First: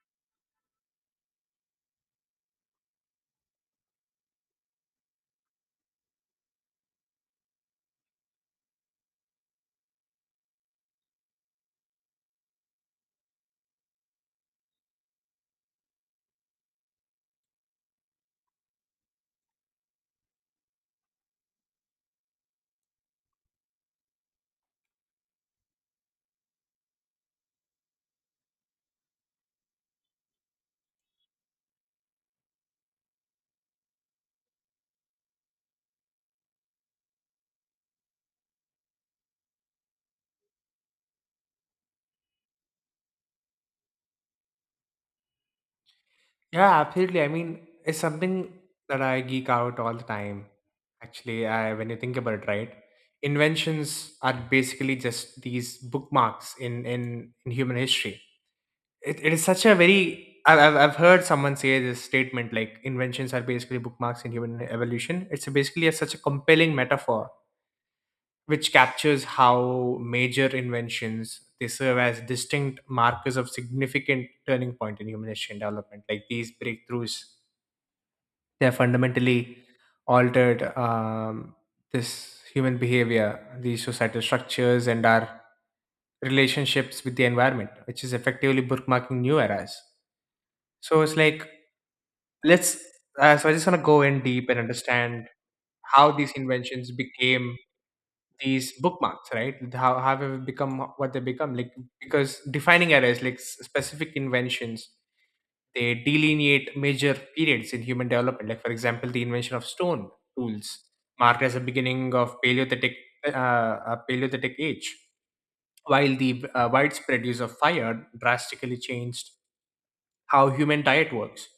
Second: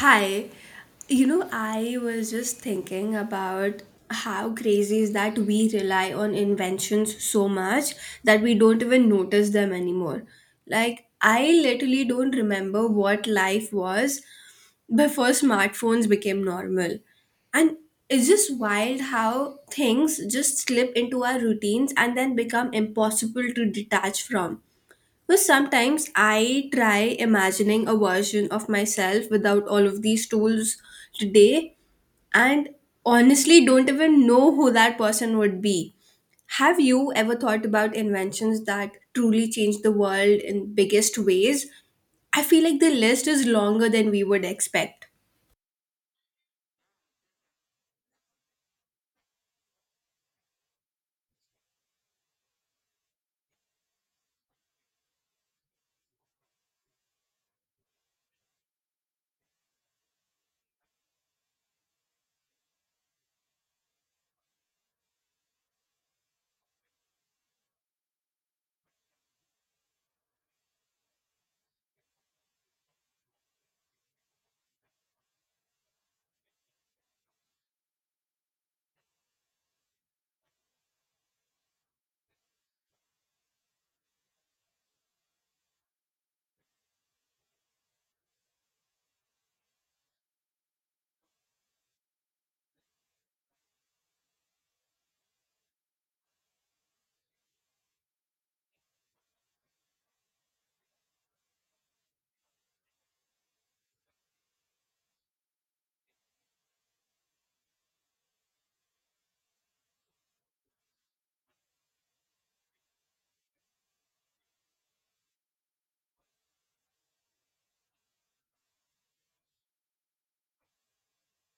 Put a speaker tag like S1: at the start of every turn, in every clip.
S1: Hi, you know, I was just thinking about how crazy is that we rely on inventions so much that we don't even notice them anymore. Like, I literally don't remember what life was before smartphones became normal. And it's just wild how things just slip into our routines and then become impossible to detach from. But sometimes I try imagining a version of myself without all of these tools today and honestly don't even know who that person would be. Have you ever thought about inventions that truly changed the world in biggest ways? I feel like the list is longer than we would expect.
S2: Yeah, absolutely. I mean, it's something that I geek out all the time. Actually, when you think about it, right? Inventions are basically just these bookmarks in human history. It is such a very I've heard someone say this statement, like inventions are basically bookmarks in human evolution. It's basically such a compelling metaphor, which captures how major inventions they serve as distinct markers of significant turning point in human history and development. Like these breakthroughs, they have fundamentally altered this human behavior, these societal structures, and our relationships with the environment, which is effectively bookmarking new eras. So it's like let's. So I just want to go in deep and understand how these inventions became these bookmarks, right? How have they become what they become? Like, because defining eras, like specific inventions. They delineate major periods in human development, like, for example, the invention of stone tools, marked as the beginning of Paleolithic age, while the widespread use of fire drastically changed how human diet works,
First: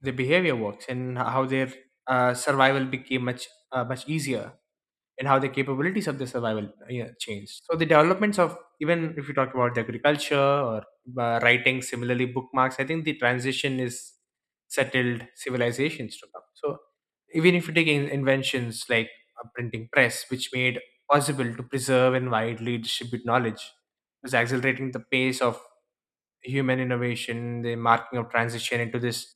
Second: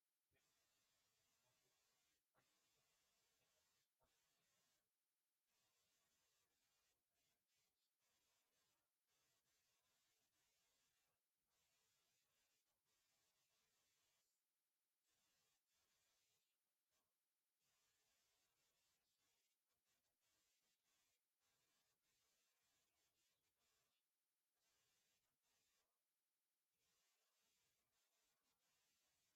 S2: the behavior works, and how their survival became much easier, and how the capabilities of the survival, yeah, changed. So the developments of, even if you talk about the agriculture or writing, similarly bookmarks, I think the transition is settled civilizations to come. So even if you take in inventions like a printing press, which made possible to preserve and widely distribute knowledge, was accelerating the pace of human innovation, the marking of transition into this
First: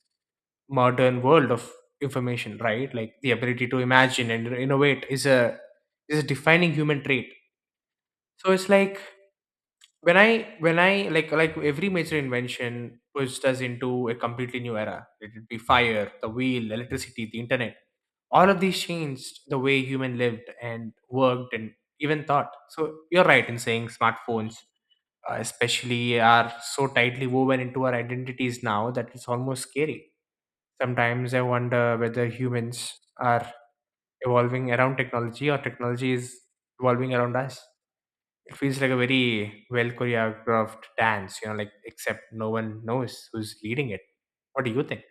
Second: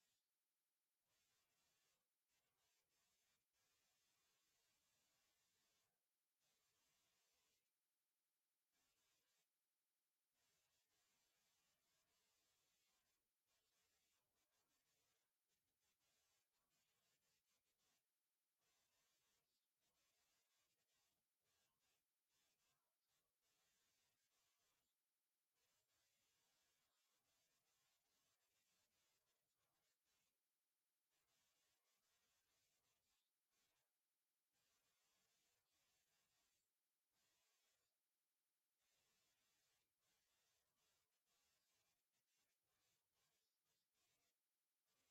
S2: modern world of information, right? Like the ability to imagine and innovate is a defining human trait. So it's like, when I, like, every major invention pushed us into a completely new era. Let it would be fire, the wheel, electricity, the internet. All of these changed the way human lived and worked and even thought. So you're right in saying smartphones especially are so tightly woven into our identities now that it's almost scary. Sometimes I wonder whether humans are evolving around technology or technology is evolving around us. It feels like a very well choreographed dance, like except no one knows who's leading it. What do you think?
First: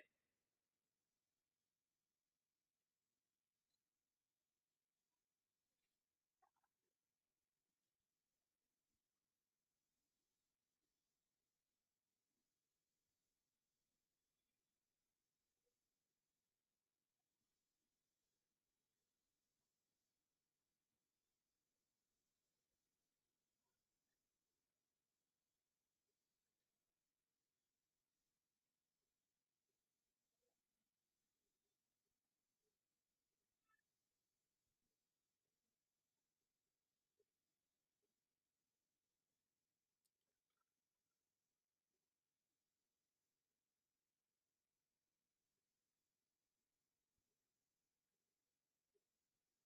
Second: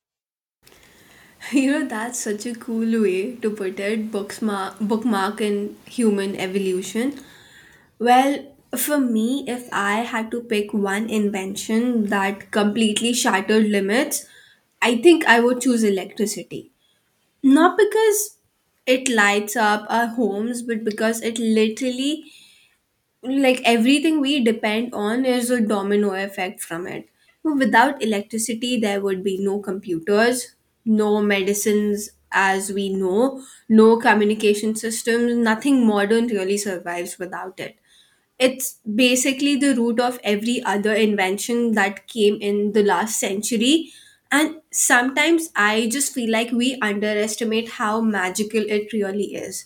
S1: You know, that's such a cool way to put it, bookmark, bookmark in human evolution. Well, for me, if I had to pick one invention that completely shattered limits, I think I would choose electricity. Not because it lights up our homes, but because it literally, like everything we depend on, is a domino effect from it. Without electricity, there would be no computers, no medicines as we know, no communication systems, nothing modern really survives without it. It's basically the root of every other invention that came in the last century. And sometimes I just feel like we underestimate how magical it really is.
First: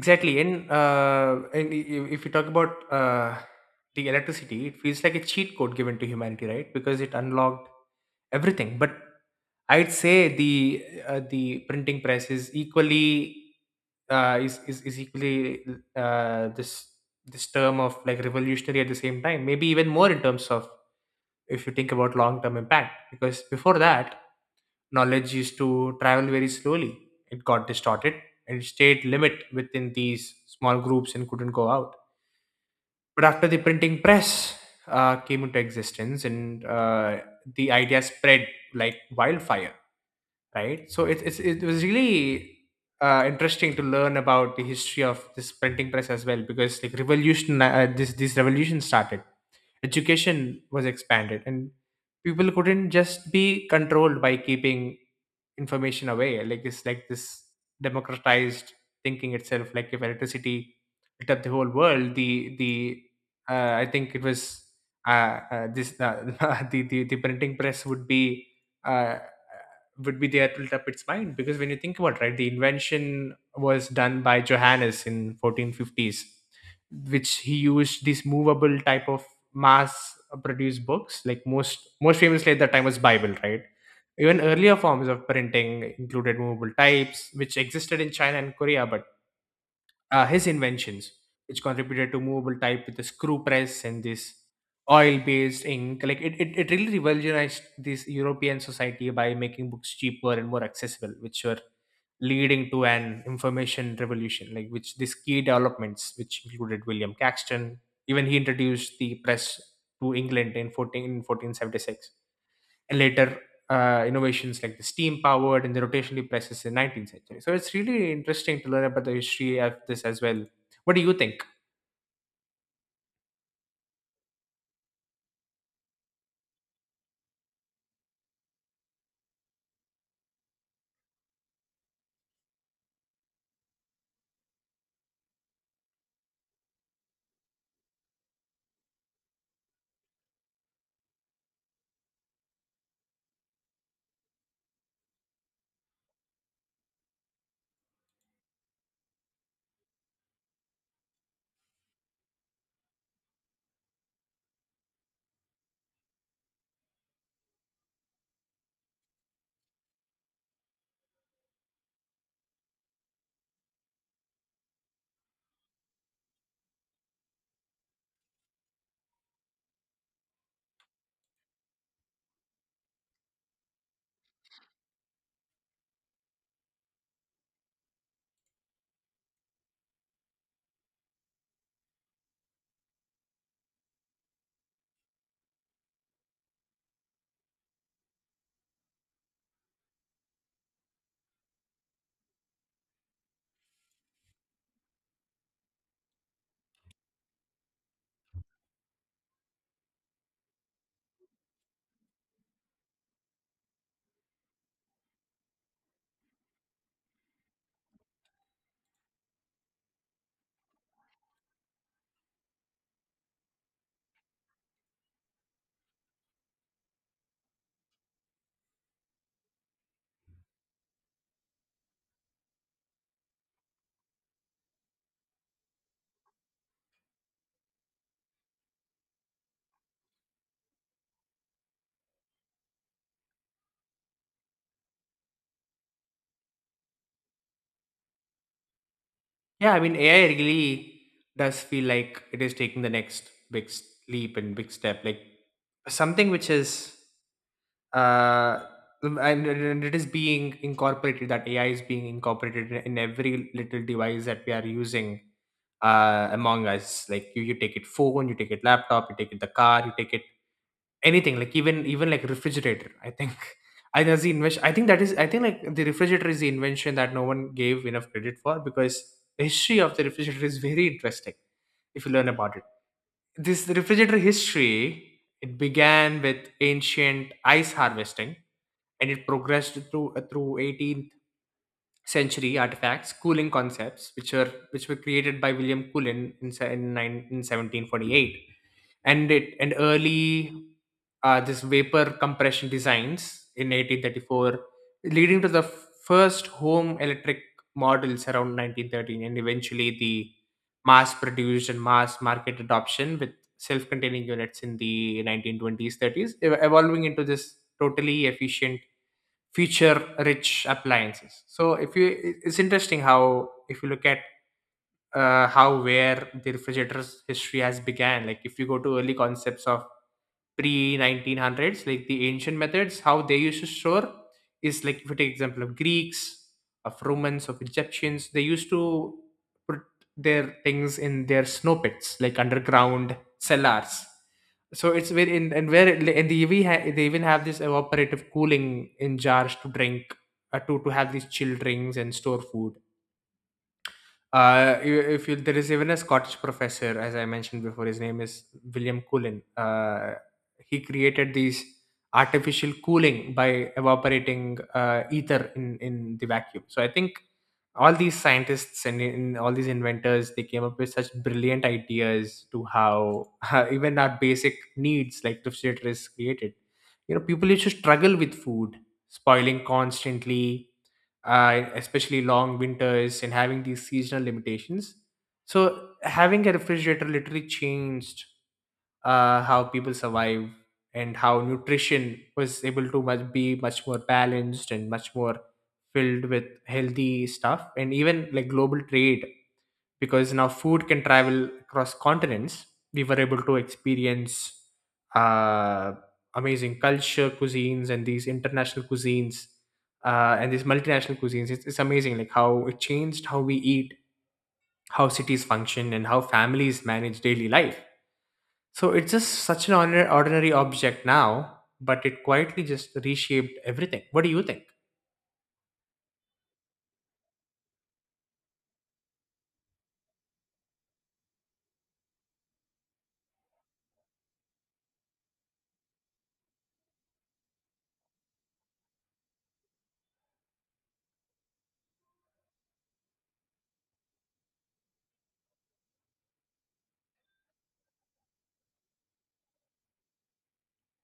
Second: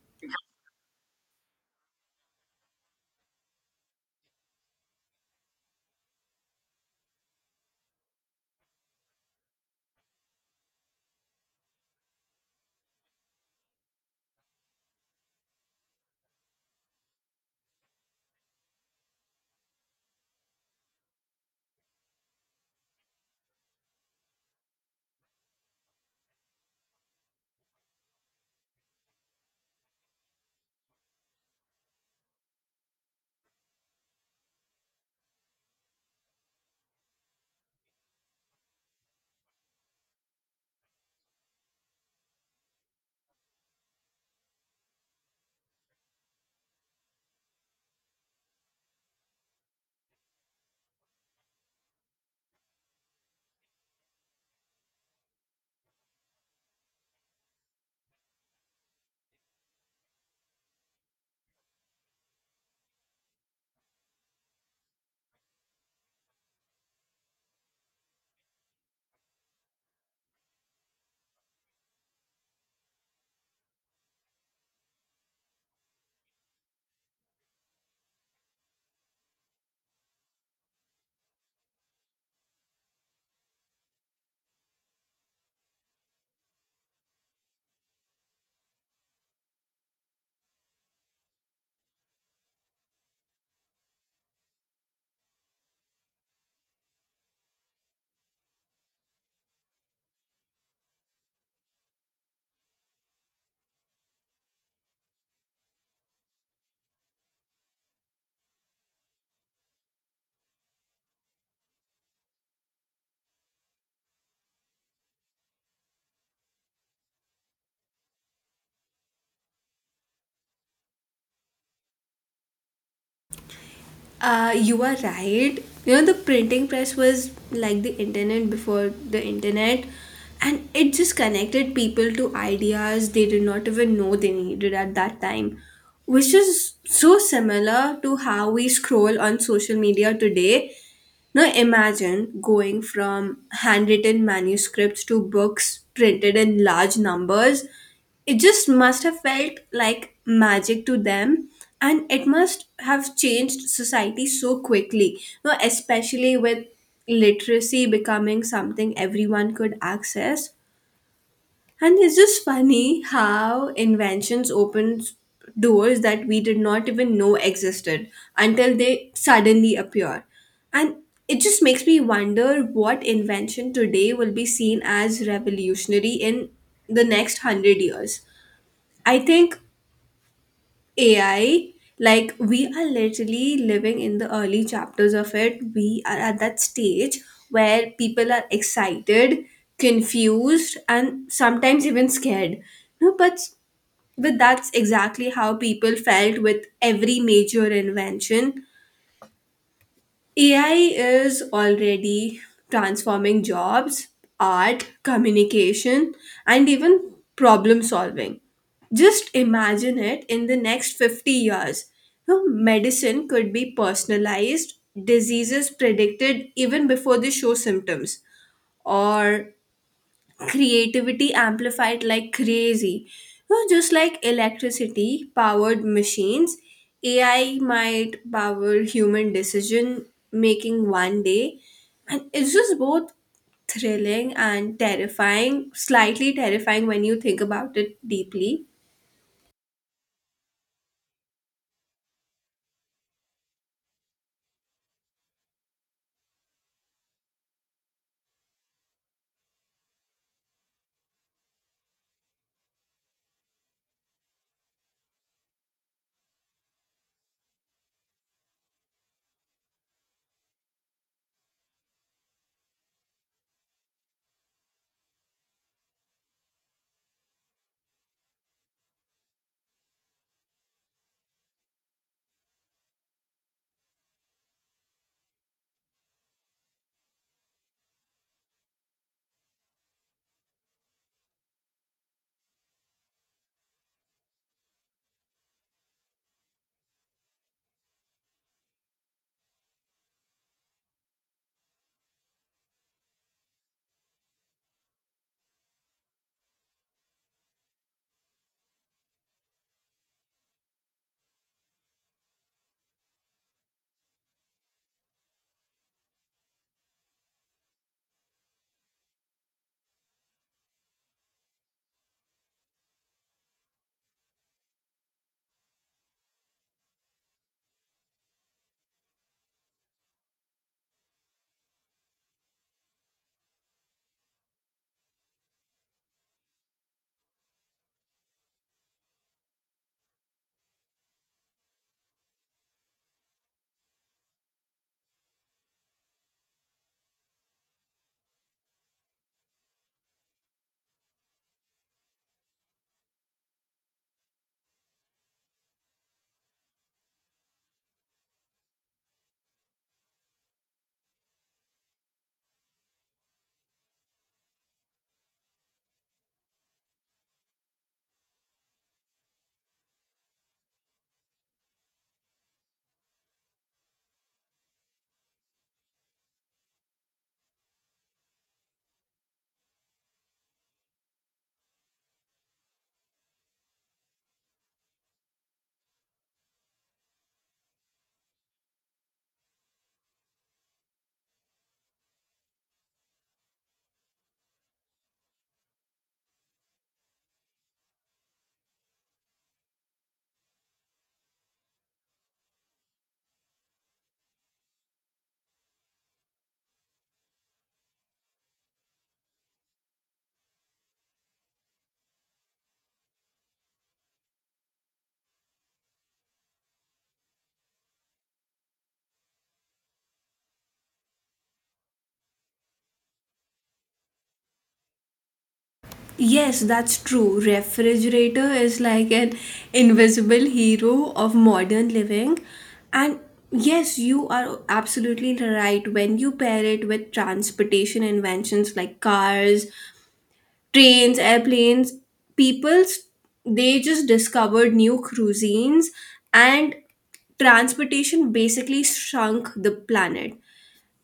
S2: Exactly, and if you talk about the electricity, it feels like a cheat code given to humanity, right? Because it unlocked everything. But I'd say the printing press is equally, uh, is, is is equally uh, this this term of like revolutionary at the same time. Maybe even more in terms of, if you think about long term impact. Because before that, knowledge used to travel very slowly. It got distorted and stayed limit within these small groups and couldn't go out. But after the printing press came into existence, and the idea spread like wildfire, right? So it was really interesting to learn about the history of this printing press as well, because like, revolution this this revolution started, education was expanded, and people couldn't just be controlled by keeping information away, like it's like this democratized thinking itself. Like, if electricity lit up the whole world, the I think it was, this, the printing press uh, uh, would be there to lit up its mind. Because when you think about, right, the invention was done by Johannes in 1450s, which he used these movable type of mass produced books, like most famously at that time was Bible, right? Even earlier forms of printing included movable types, which existed in China and Korea. But his inventions, which contributed to movable type with the screw press and this oil based ink, like it really revolutionized this European society by making books cheaper and more accessible, which were leading to an information revolution, like, which these key developments, which included William Caxton, even he introduced the press to England in 14, in 1476. Later, innovations like the steam powered and the rotationally presses in 19th century. So it's really interesting to learn about the history of this as well. What do you think?
S1: You are right. You know, the printing press was like the internet before the internet, and it just connected people to ideas they did not even know they needed at that time, which is so similar to how we scroll on social media today. Now imagine going from handwritten manuscripts to books printed in large numbers. It just must have felt like magic to them, and it must have changed society so quickly, now, especially with literacy becoming something everyone could access. And it's just funny how inventions opens doors that we did not even know existed until they suddenly appear. And it just makes me wonder what invention today will be seen as revolutionary in the next 100 years. I think AI, like we are literally living in the early chapters of it. We are at that stage where people are excited, confused, and sometimes even scared. No, but that's exactly how people felt with every major invention. AI is already transforming jobs, art, communication, and even problem solving. Just imagine it in the next 50 years. You know, medicine could be personalized, diseases predicted even before they show symptoms, or creativity amplified like crazy. You know, just like electricity powered machines, AI might power human decision making one day. And it's just both thrilling and terrifying, slightly terrifying when you think about it deeply.
S2: Yeah, I mean, AI really does feel like it is taking the next big leap and big step. Like, something which is, uh and it is being incorporated that AI is being incorporated in every little device that we are using among us. Like, you take it phone, you take it laptop, you take it the car, you take it anything. Like, even like refrigerator, I think. I think that's the invention, I think that is, I think, like the refrigerator is the invention that no one gave enough credit for, because the history of the refrigerator is very interesting if you learn about it. This refrigerator history, it began with ancient ice harvesting, and it progressed through 18th century artifacts, cooling concepts, which were created by William Coolin in, in 1748, and early, this vapor compression designs in 1834, leading to the first home electric models around 1913, and eventually the mass-produced and mass-market adoption with self-containing units in the 1920s, 30s, evolving into this totally efficient feature rich appliances. So if you it- it's interesting how, if you look at how where the refrigerator's history has began, like if you go to early concepts of pre-1900s, like the ancient methods how they used to store is, like if you take example of Greeks, of Romans, of Egyptians, they used to put their things in their snow pits, like underground cellars. So it's where in, and where it- and they even, they even have this evaporative cooling in jars to drink, to have these chill drinks and store food. I- if you, There is even a Scottish professor, as I mentioned before. His name is William Cullen. He created these artificial cooling by evaporating ether in the vacuum. So I think all these scientists and all these inventors, they came up with such brilliant ideas to how even our basic needs like the shelter is created. You know, people used to struggle with food, spoiling constantly, especially long winters and having these seasonal limitations. So having a refrigerator literally changed, how people survive and how nutrition was able to much be much more balanced and much more filled with healthy stuff, and even like global trade, because now food can travel across continents. We were able to experience, uh, amazing culture, cuisines, and these international cuisines, and these multinational cuisines. It's amazing, like how it changed how we eat, how cities function, and how families manage daily life. So it's just such an ordinary, ordinary object now, but it quietly just reshaped everything. What do you think?
S1: Yes, that's true. Refrigerator is like an invisible hero of modern living. And yes, you are absolutely right. When you pair it with transportation inventions like cars, trains, airplanes, people's, they just discovered new cuisines and transportation basically shrunk the planet.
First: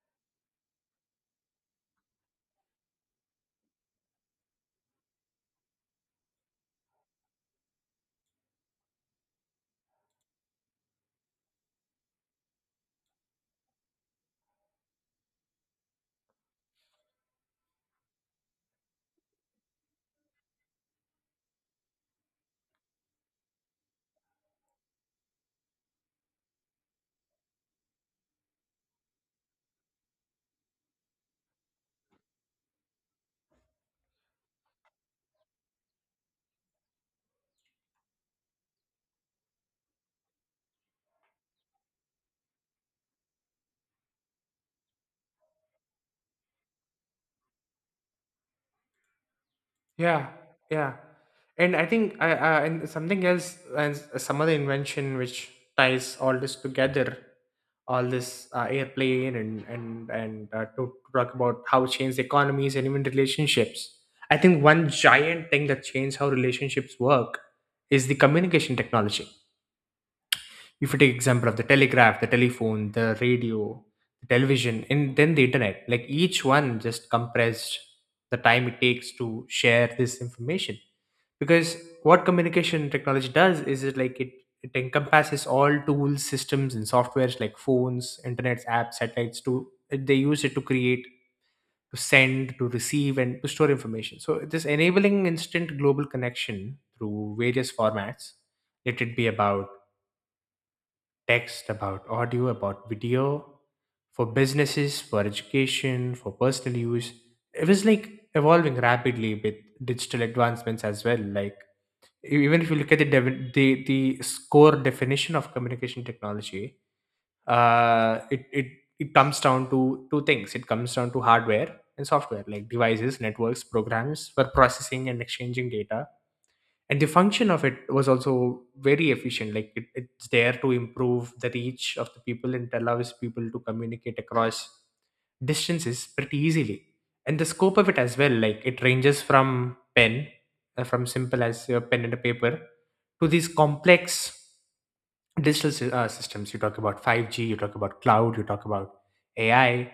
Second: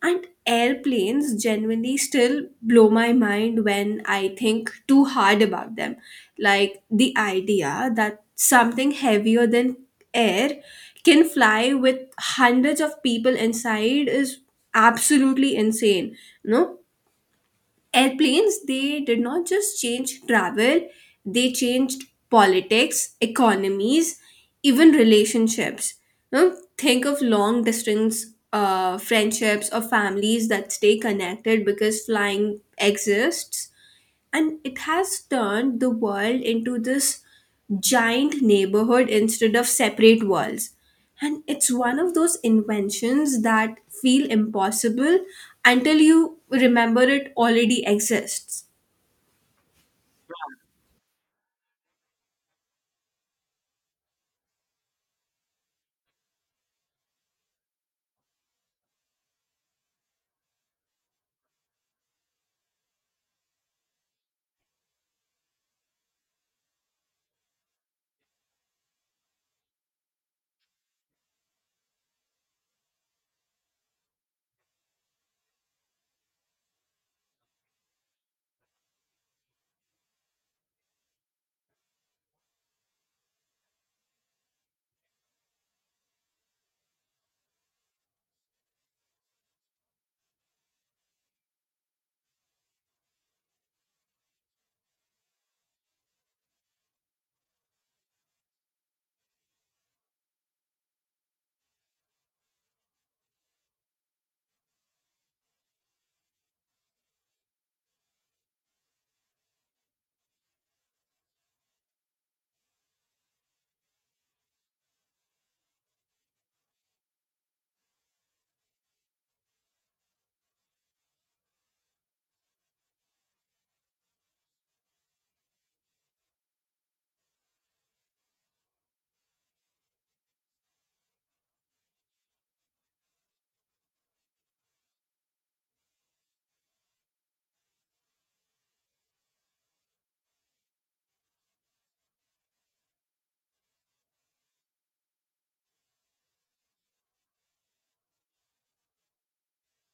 S1: And airplanes genuinely still blow my mind when I think too hard about them. Like the idea that something heavier than air can fly with hundreds of people inside is absolutely insane. No, airplanes, they did not just change travel, they changed politics, economies, even relationships. You know, think of long distance friendships or families that stay connected because flying exists, and it has turned the world into this giant neighborhood instead of separate walls. And it's one of those inventions that feel impossible until you remember it already exists.
S2: Yeah, yeah, and I think, I and something else, and some other invention which ties all this together, all this, airplane, and to talk about how it changed economies and even relationships. I think one giant thing that changed how relationships work is the communication technology. If you take example of the telegraph, the telephone, the radio, the television, and then the internet, like each one just compressed the time it takes to share this information. Because what communication technology does is it like it encompasses all tools, systems, and softwares, like phones, internets, apps, satellites to they use it to create, to send, to receive, and to store information. So this enabling instant global connection through various formats, let it be about text, about audio, about video, for businesses, for education, for personal use. It was like evolving rapidly with digital advancements as well. Like, even if you look at the score definition of communication technology. Uh, it it it comes down to two things. It comes down to hardware and software, like devices, networks, programs for processing and exchanging data. And the function of it was also very efficient, like it's there to improve the reach of the people, and it allows people to communicate across distances pretty easily. And the scope of it as well, like it ranges from pen from simple as your pen and a paper to these complex systems. You talk about 5g, you talk about cloud, you talk about AI.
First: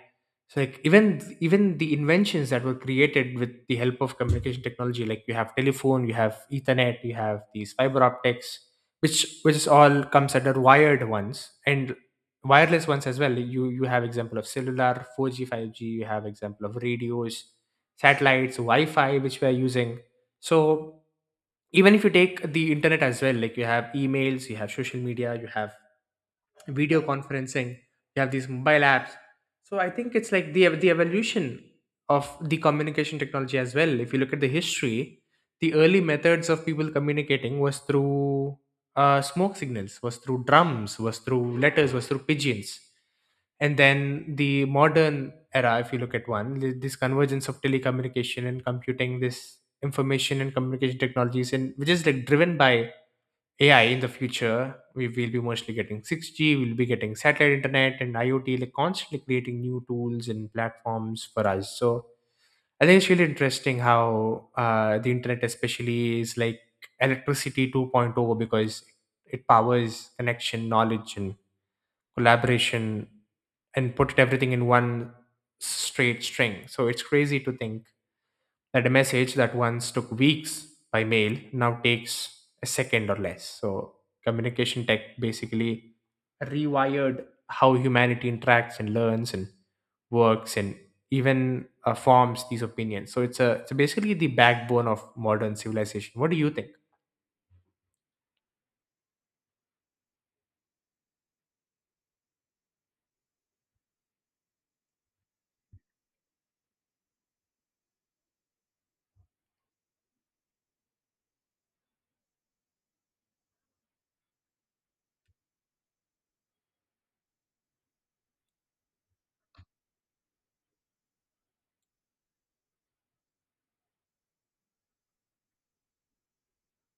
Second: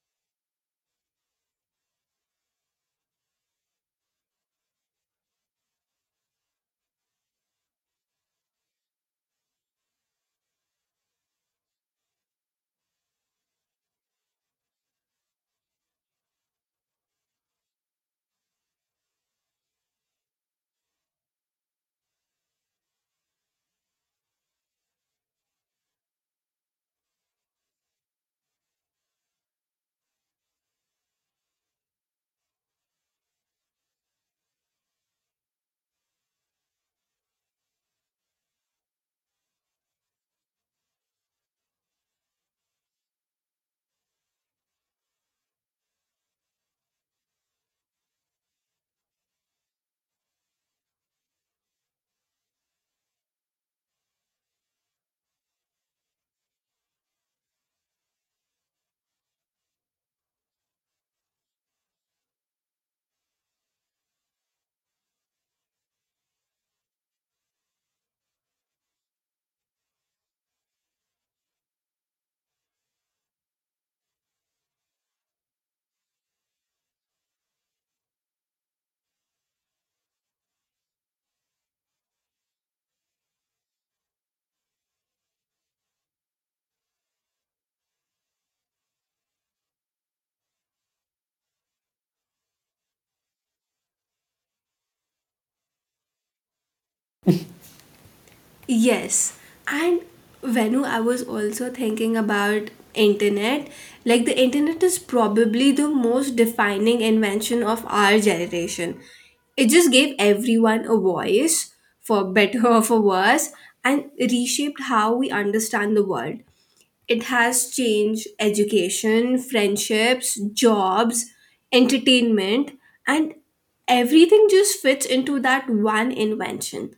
S2: So, like even the inventions that were created with the help of communication technology, like you have telephone, you have ethernet, you have these fiber optics, which is all comes under wired ones, and wireless ones as well. You have example of cellular 4g, 5g, you have example of radios, satellites, wi-fi, which we are using. So even if you take the internet as well, like you have emails, you have social media, you have video conferencing, you have these mobile apps. So I think it's like the evolution of the communication technology as well. If you look at the history, the early methods of people communicating was through smoke signals, was through drums, was through letters, was through pigeons. And then the modern era, if you look at this convergence of telecommunication and computing, this information and communication technologies, and which is like driven by AI. In the future, we will be mostly getting 6G, we'll be getting satellite internet and IoT, like constantly creating new tools and platforms for us. So I think it's really interesting how the internet, especially, is like electricity 2.0 point oh because it powers connection, knowledge, and collaboration, and put everything in one straight string. So it's crazy to think that a message that once took weeks by mail now takes a second or less. So communication tech basically rewired how humanity interacts and learns and works and even forms these opinions. So it's basically the backbone of modern civilization. What do you think?
S1: Yes, and Venu, I was also thinking about internet. Like the internet is probably the most defining invention of our generation. It just gave everyone a voice, for better or for worse, and reshaped how we understand the world. It has changed education, friendships, jobs, entertainment, and everything just fits into that one invention.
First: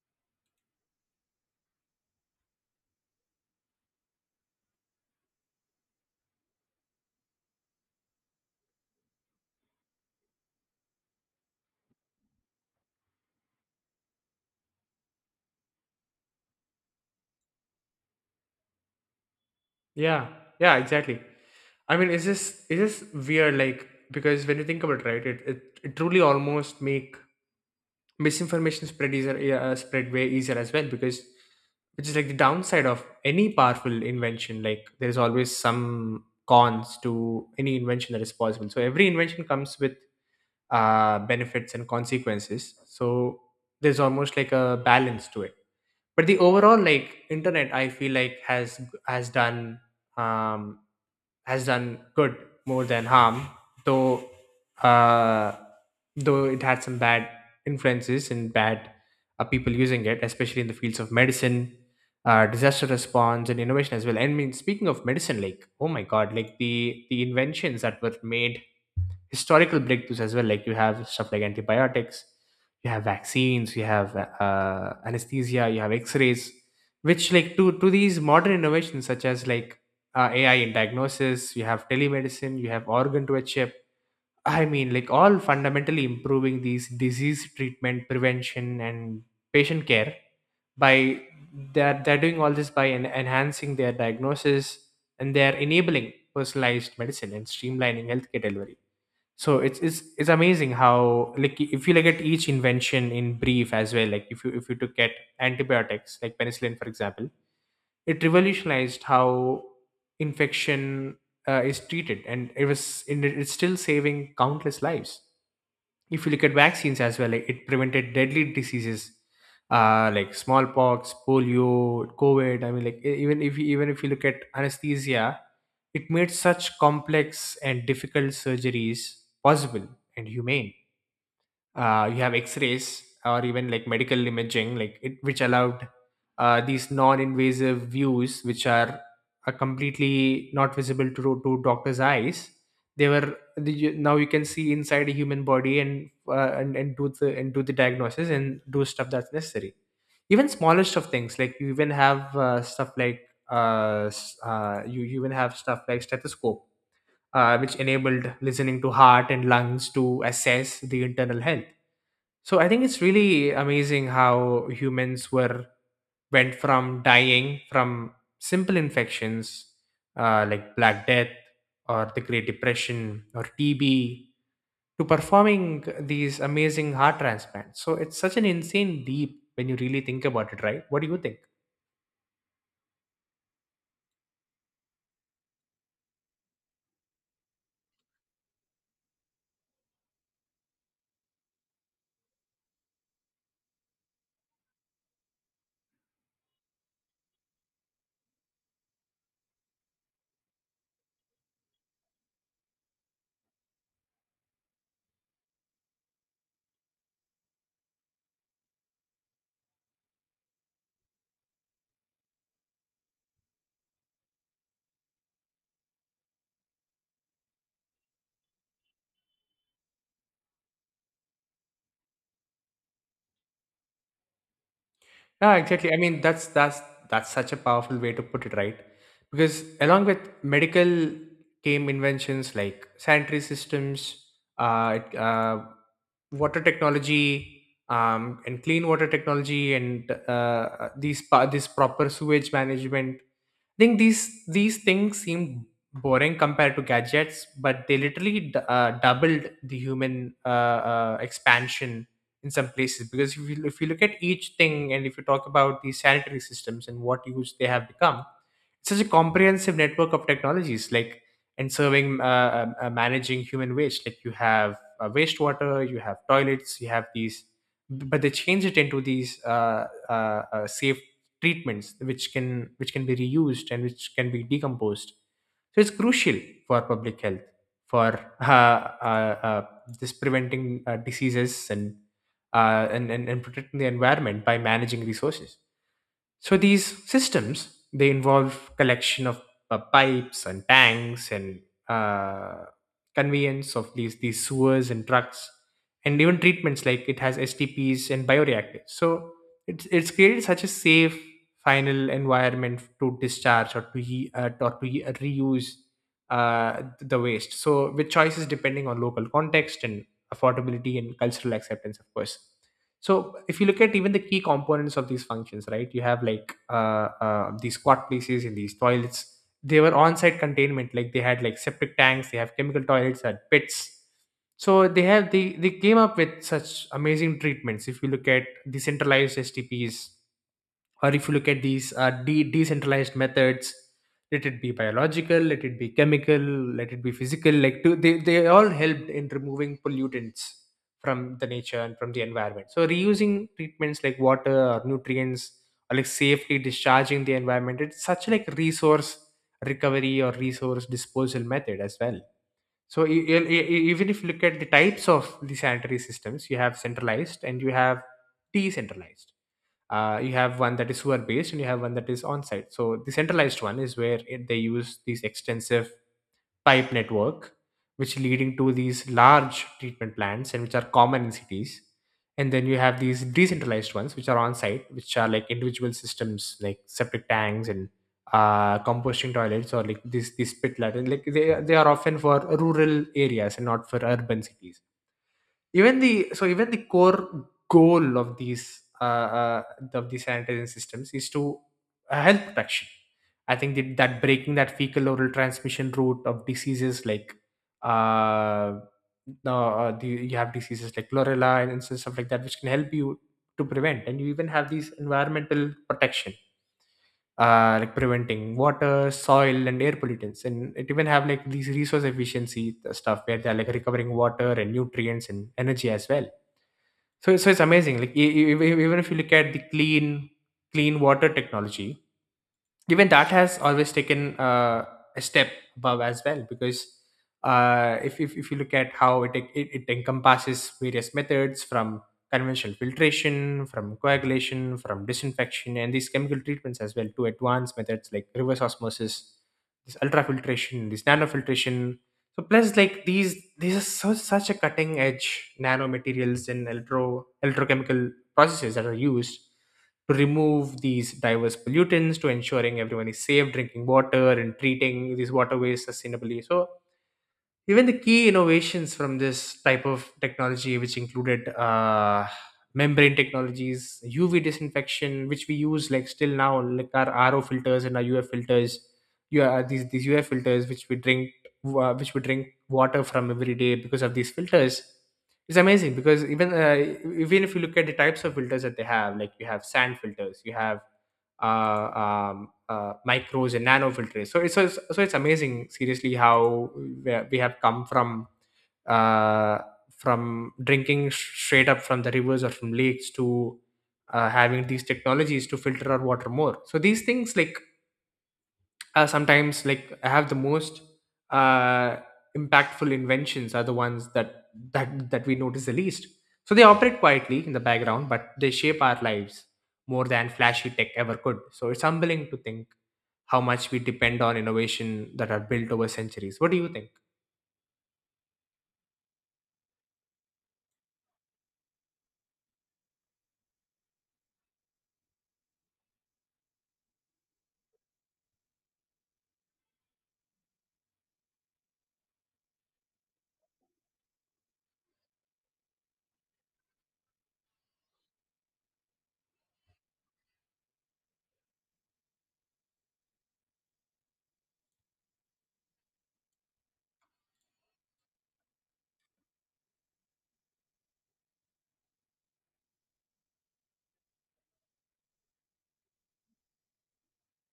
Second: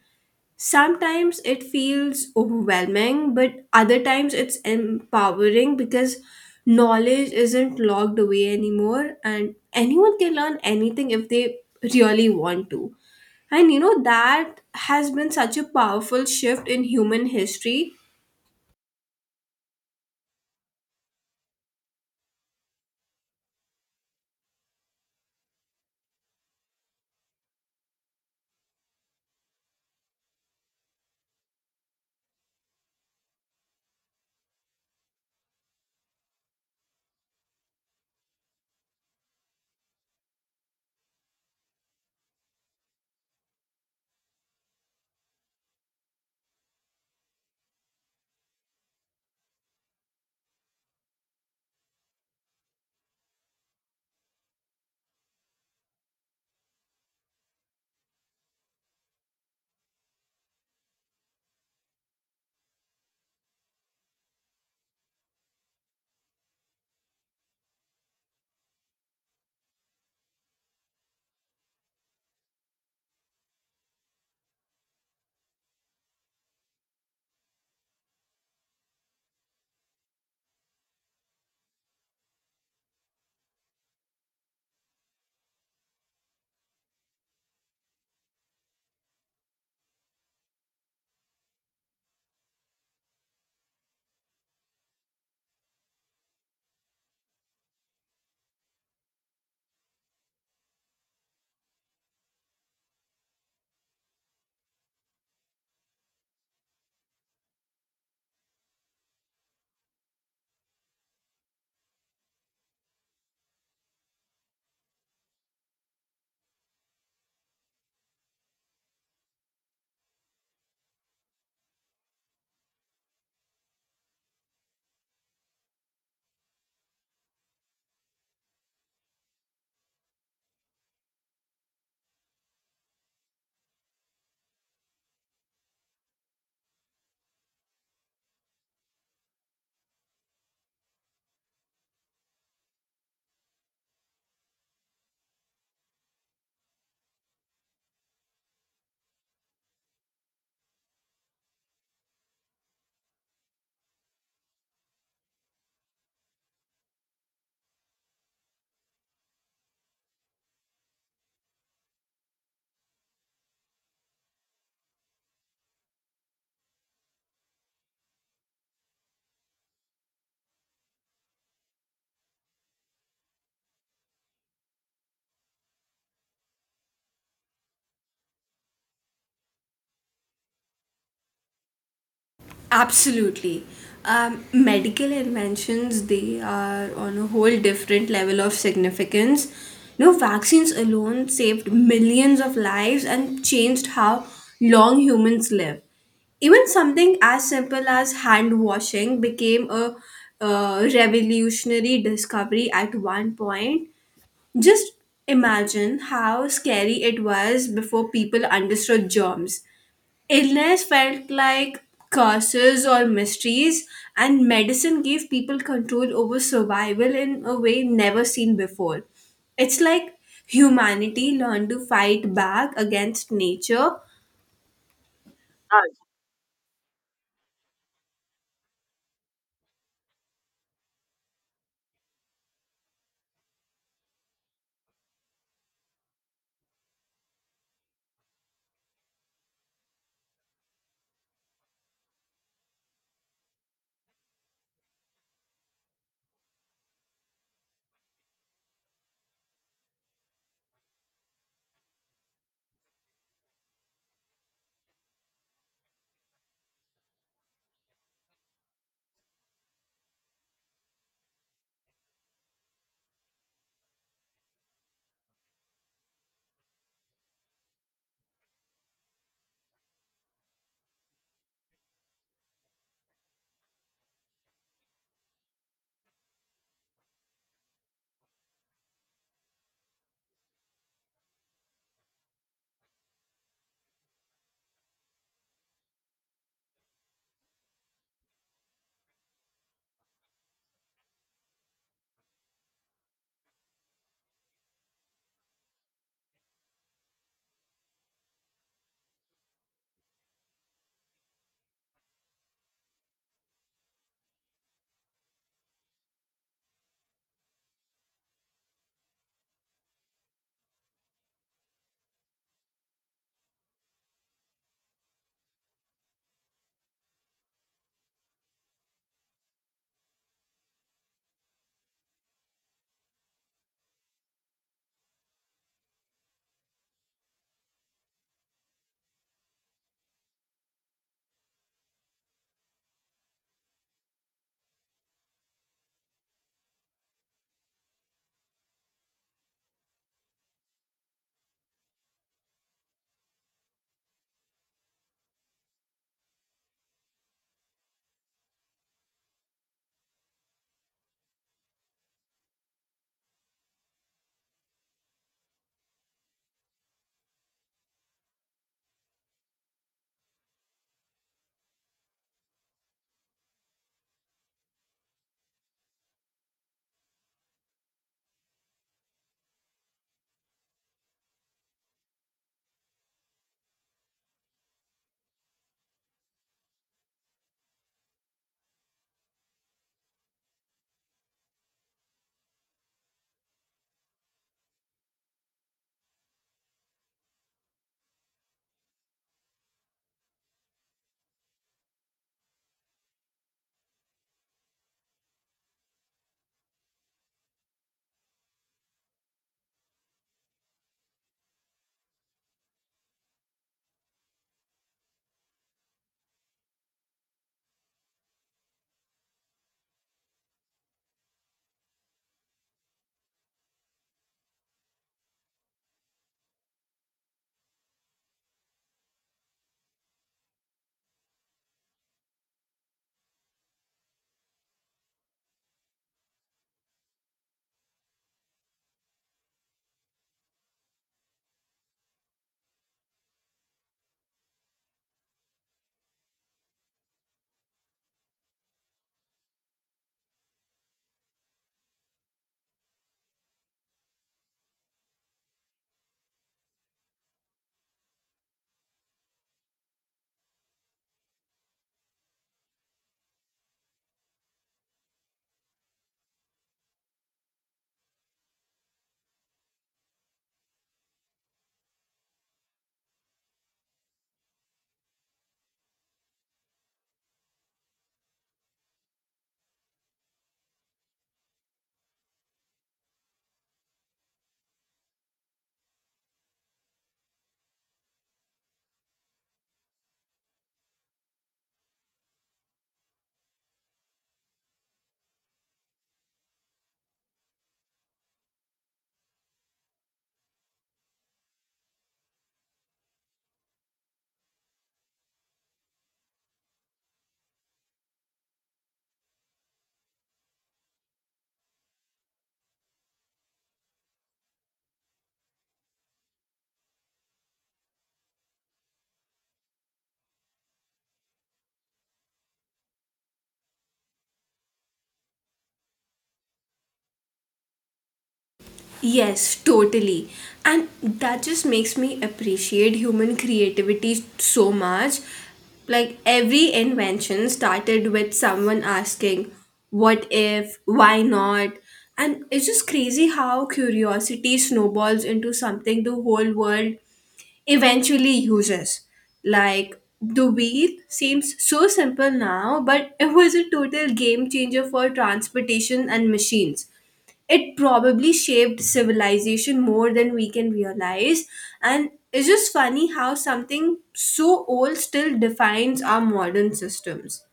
S1: Sometimes it feels overwhelming, but other times it's empowering because knowledge isn't locked away anymore and anyone can learn anything if they really want to. And you know, that has been such a powerful shift in human history.
S2: Yeah, yeah, exactly. I mean, it's just weird, like, because when you think about it, right, it truly almost make misinformation spread easier, yeah, spread way easier as well. Because which is like the downside of any powerful invention, like there's always some cons to any invention that is possible. So every invention comes with benefits and consequences, so there's almost like a balance to it. But the overall, like, internet, I feel like has has done um, has done good more than harm, though uh, though it had some bad influences and bad people using it, especially in the fields of medicine, disaster response, and innovation as well. And I mean, speaking of medicine, like, oh my god, like the inventions that were made, historical breakthroughs as well. Like you have stuff like antibiotics, you have vaccines, you have anesthesia, you have X-rays, which like to these modern innovations such as like AI in diagnosis, you have telemedicine, you have organ to a chip. I mean, like all fundamentally improving these disease treatment, prevention, and patient care by they're doing all this by enhancing their diagnosis, and they're enabling personalized medicine and streamlining healthcare delivery. So it's amazing how, like, if you look at each invention in brief as well, like if you took at antibiotics like penicillin for example, it revolutionized how infection is treated, and it was and it's still saving countless lives. If you look at vaccines as well, like, it prevented deadly diseases like smallpox, polio, COVID. I mean, like even if you look at anesthesia, it made such complex and difficult surgeries possible and humane. You have x-rays or even like medical imaging, like it, which allowed these non-invasive views which are completely not visible to doctors eyes. They were now you can see inside a human body, and and do the diagnosis and do stuff that's necessary. Even smaller stuff things, like you even have stuff like s- you, you even have stuff like stethoscope, which enabled listening to heart and lungs to assess the internal health. So I think it's really amazing how humans were, went from dying from simple infections, like Black Death or the Great Depression or TB, to performing these amazing heart transplants. So it's such an insane leap when you really think about it, right? What do you think?
S1: Absolutely. Medical inventions, they are on a whole different level of significance. No, vaccines alone saved millions of lives and changed how long humans live. Even something as simple as hand washing became a revolutionary discovery at one point. Just imagine how scary it was before people understood germs, illness felt like curses or mysteries, and medicine gave people control over survival in a way never seen before. It's like humanity learned to fight back against nature.
S2: Yeah, exactly. I mean, that's such a powerful way to put it, right? Because along with medical came inventions like sanitary systems, uh, it- uh, water technology, and clean water technology, and this proper sewage management. I think these things seem boring compared to gadgets, but they literally doubled the human expansion in some places. Because if you look at each thing, and if you talk about the sanitary systems and what use they have become, it's such a comprehensive network of technologies, like, and serving managing human waste. Like you have wastewater, you have toilets, you have these, but they change it into these safe treatments, which can be reused and which can be decomposed. So it's crucial for public health, for this preventing diseases, and and protecting the environment by managing resources. So these systems, they involve collection of pipes and tanks and uh, conveyance of these sewers and trucks, and even treatments, like it has STPs and bioreactors. So it's created such a safe final environment to discharge or to re- reuse the waste. So with choices depending on local context and affordability and cultural acceptance, of course. So if you look at even the key components of these functions, right, you have like these squat places in these toilets. They were on-site containment, like they had like septic tanks, they have chemical toilets, had pits. So they have, they came up with such amazing treatments. If you look at the centralized STPs, or if you look at these decentralized methods, let it be biological, let it be chemical, let it be physical, like to, they all helped in removing pollutants from the nature and from the environment. So reusing treatments like water or nutrients, or like safely discharging the environment, it's such like resource recovery or resource disposal method as well. So even if you look at the types of the sanitary systems, you have centralized and you have decentralized. You have one that is sewer based and you have one that is on site. So the centralized one is where it, they use these extensive pipe network, which leading to these large treatment plants, and which are common in cities. And then you have these decentralized ones which are on site, which are like individual systems like septic tanks and composting toilets, or like this these pit latrines. Like they are often for rural areas and not for urban cities. Even the, so even the core goal of these sanitizing systems is to health protection. I think that, that breaking that fecal oral transmission route of diseases, like uh, no, the, you have diseases like chlorella and so, stuff like that, which can help you to prevent. And you even have these environmental protection, like preventing water, soil, and air pollutants. And it even have like these resource efficiency stuff, where they're like recovering water and nutrients and energy as well. So so it's amazing. Like even if you look at the clean water technology, even that has always taken a step above as well. Because if you look at how it encompasses various methods, from conventional filtration, from coagulation, from disinfection, and these chemical treatments as well, to advanced methods like reverse osmosis, this ultrafiltration, this nanofiltration. So plus, like, these are so, such a cutting edge nanomaterials and electrochemical processes that are used to remove these diverse pollutants, to ensuring everyone is safe drinking water and treating these waterways sustainably. So even the key innovations from this type of technology, which included membrane technologies, UV disinfection, which we use like still now, like our RO filters and our UF filters. You are these UF filters, which we drink water from every day because of these filters. It's amazing, because even even if you look at the types of filters that they have, like you have sand filters, you have uh, micros and nano filters. So it's so it's amazing, seriously, how we have come uh, from drinking straight up from the rivers or from lakes to having these technologies to filter our water more. So these things, like, sometimes, like, I have the most uh, impactful inventions are the ones that that we notice the least. So they operate quietly in the background, but they shape our lives more than flashy tech ever could. So it's humbling to think how much we depend on innovation that are built over centuries. What do you think?
S1: Yes, totally. And that just makes me appreciate human creativity so much. Like every invention started with someone asking, what if, why not? And it's just crazy how curiosity snowballs into something the whole world eventually uses. Like the wheel seems so simple now, but it was a total game changer for transportation and machines. It probably shaped civilization more than we can realize, and it's just funny how something so old still defines our modern systems.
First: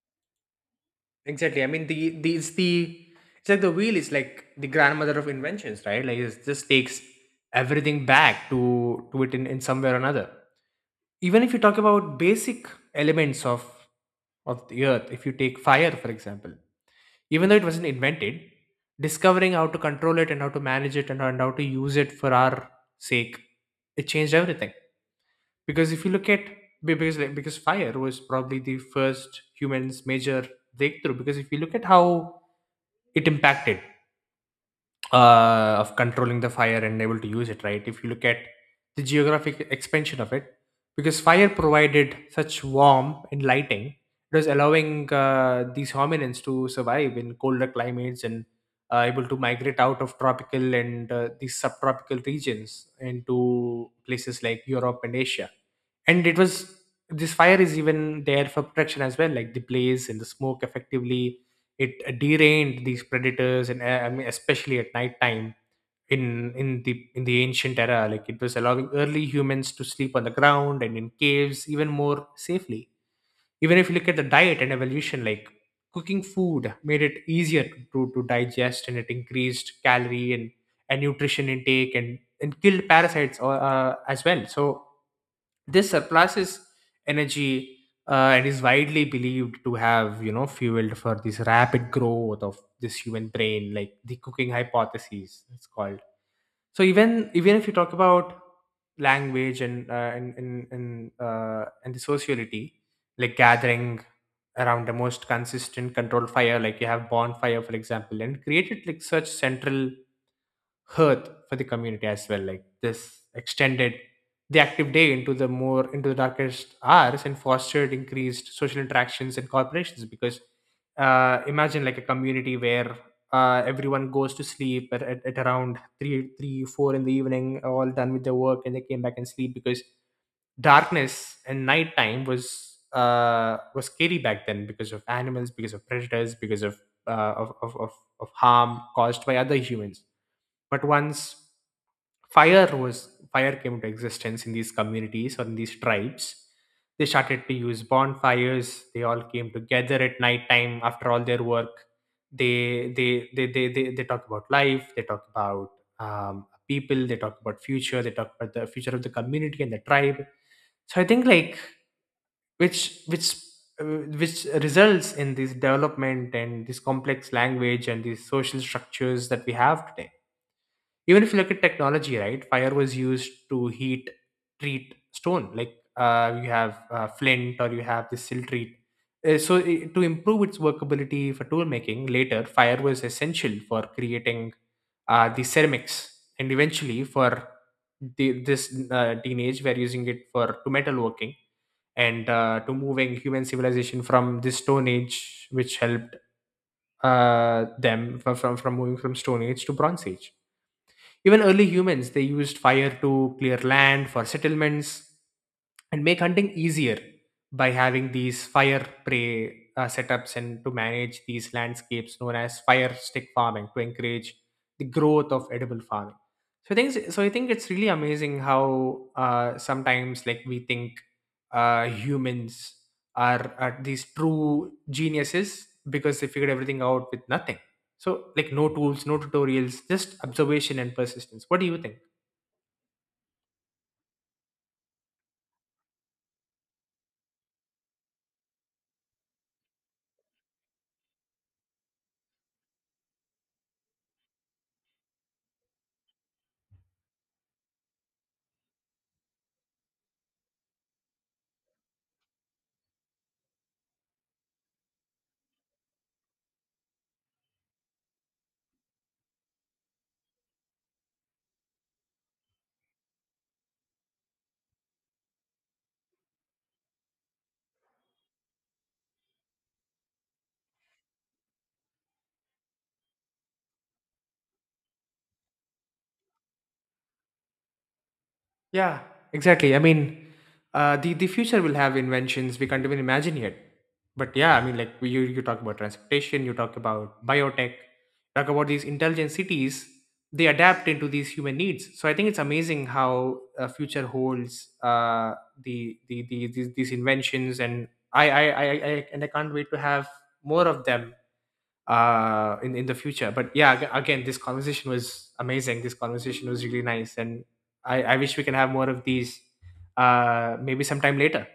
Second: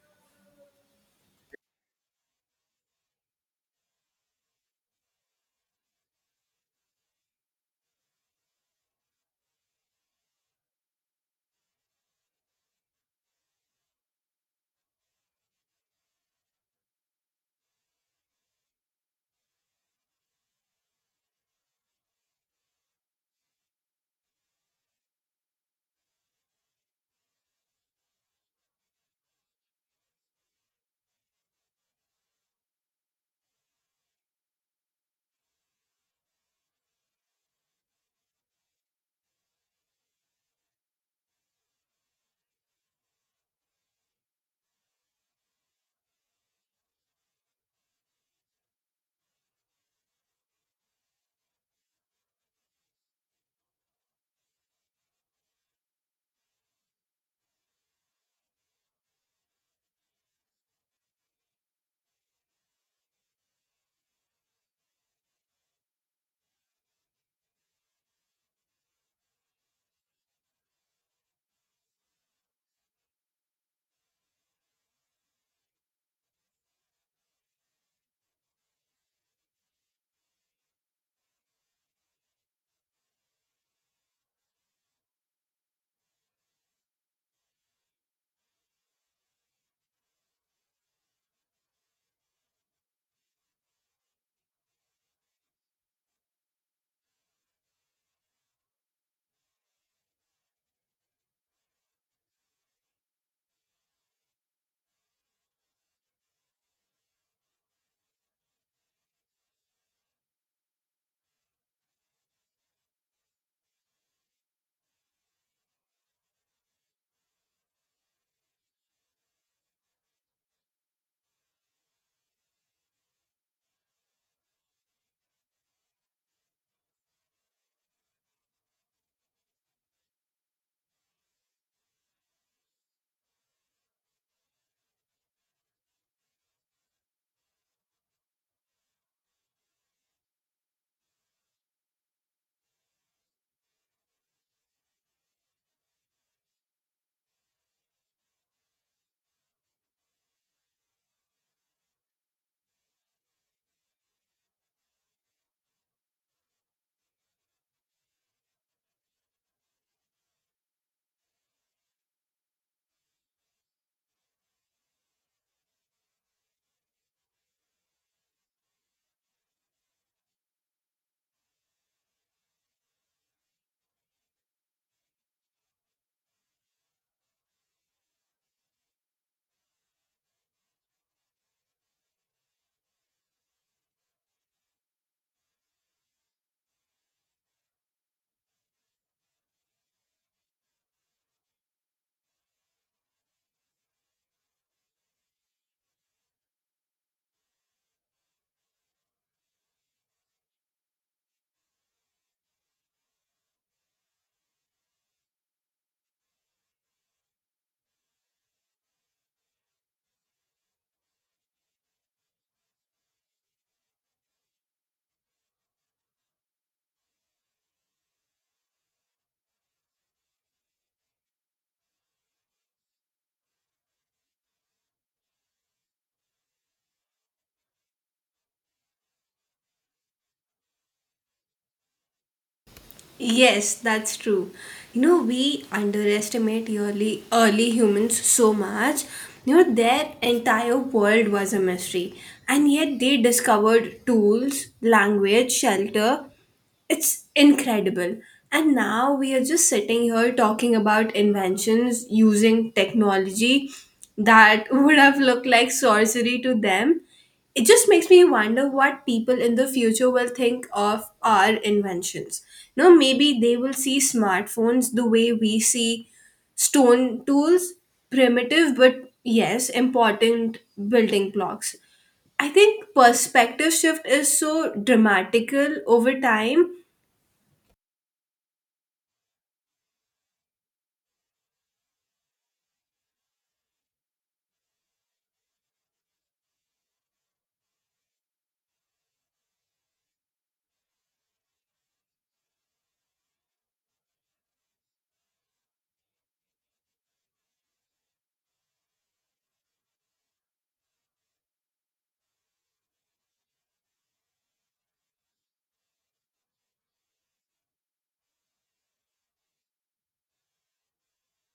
S2: Exactly. I mean, the it's like the wheel is like the grandmother of inventions, right? Like it just takes everything back to it in some way or another. Even if you talk about basic elements of the earth, if you take fire, for example. Even though it wasn't invented, discovering how to control it and how to manage it and how to use it for our sake, it changed everything. Because if you look at because fire was probably the first humans major breakthrough, because if you look at how it impacted, of controlling the fire and able to use it, right? If you look at the geographic expansion of it, because fire provided such warmth and lighting, it was allowing these hominins to survive in colder climates and able to migrate out of tropical and these subtropical regions into places like Europe and Asia. And it was, this fire is even there for protection as well, like the blaze and the smoke effectively, it derained these predators, and I mean, especially at nighttime in the ancient era, like it was allowing early humans to sleep on the ground and in caves even more safely. Even if you look at the diet and evolution, like cooking food made it easier to digest, and it increased calorie and nutrition intake and killed parasites as well. So this surpluses energy and is widely believed to have fueled for this rapid growth of this human brain, like the cooking hypothesis it's called. So even if you talk about language and and the sociality, like gathering around the most consistent controlled fire, like you have bonfire for example, and created like such central hearth for the community as well, like this extended the active day into the more into the darkest hours and fostered increased social interactions and corporations. Because imagine like a community where everyone goes to sleep at around three 4 in the evening, all done with their work, and they came back and sleep, because darkness and nighttime was scary back then, because of animals, because of predators, because of uh, of, of, of, harm caused by other humans. But once fire came into existence in these communities or in these tribes, they started to use bonfires. They all came together at night time after all their work. They talk about life. They talk about people. They talk about future. They talk about the future of the community and the tribe. So I think, like, which which which results in this development and this complex language and these social structures that we have today. Even if you look at technology, right, fire was used to heat treat stone, like you have flint or you have the silt treat. To improve its workability for tool making, later fire was essential for creating the ceramics and eventually for the, this teenage we're using it for to metalworking, and to moving human civilization from this stone age, which helped uh, them from moving from stone age to bronze age. Even early humans, they used fire to clear land for settlements and make hunting easier, by having these fire prey setups and to manage these landscapes, known as fire stick farming, to encourage the growth of edible farming. So. I think it's really amazing how sometimes, like, we think humans are these true geniuses because they figured everything out with nothing. So, like, no tools, no tutorials, just observation and persistence. What do you think?
S1: Yes, that's true. You know, we underestimate early humans so much. You know, their entire world was a mystery, and yet they discovered tools, language, shelter. It's incredible. And now we are just sitting here talking about inventions using technology that would have looked like sorcery to them. It just makes me wonder what people in the future will think of our inventions. You know, maybe they will see smartphones the way we see stone tools, primitive but yes, important building blocks. I think perspective shift is so dramatical over time.
S2: Yeah, exactly. I mean, the future will have inventions we can't even imagine yet. But yeah, I mean, like you talk about transportation, you talk about biotech, talk about these intelligent cities. They adapt into these human needs. So I think it's amazing how future holds these inventions, and I- and I can't wait to have more of them in the future. But yeah, again, this conversation was amazing, this conversation was really nice, and I wish we can have more of these, maybe sometime later.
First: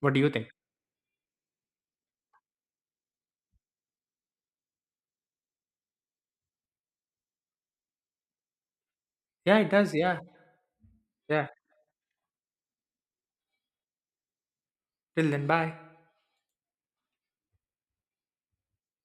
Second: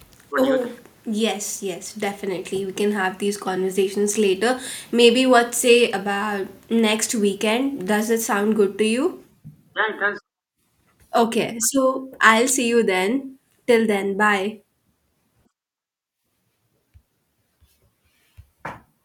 S2: What do you
S1: What do
S2: think?
S1: you, oh, think? Yes, yes, definitely. We can have these conversations later. Maybe what say about next weekend? Does it sound good to you?
S2: Yeah, it does.
S1: Yeah, it
S2: Yeah.
S1: does.
S2: Yeah,
S1: Okay, so I'll see you then. Till then, bye.
S2: till then, bye.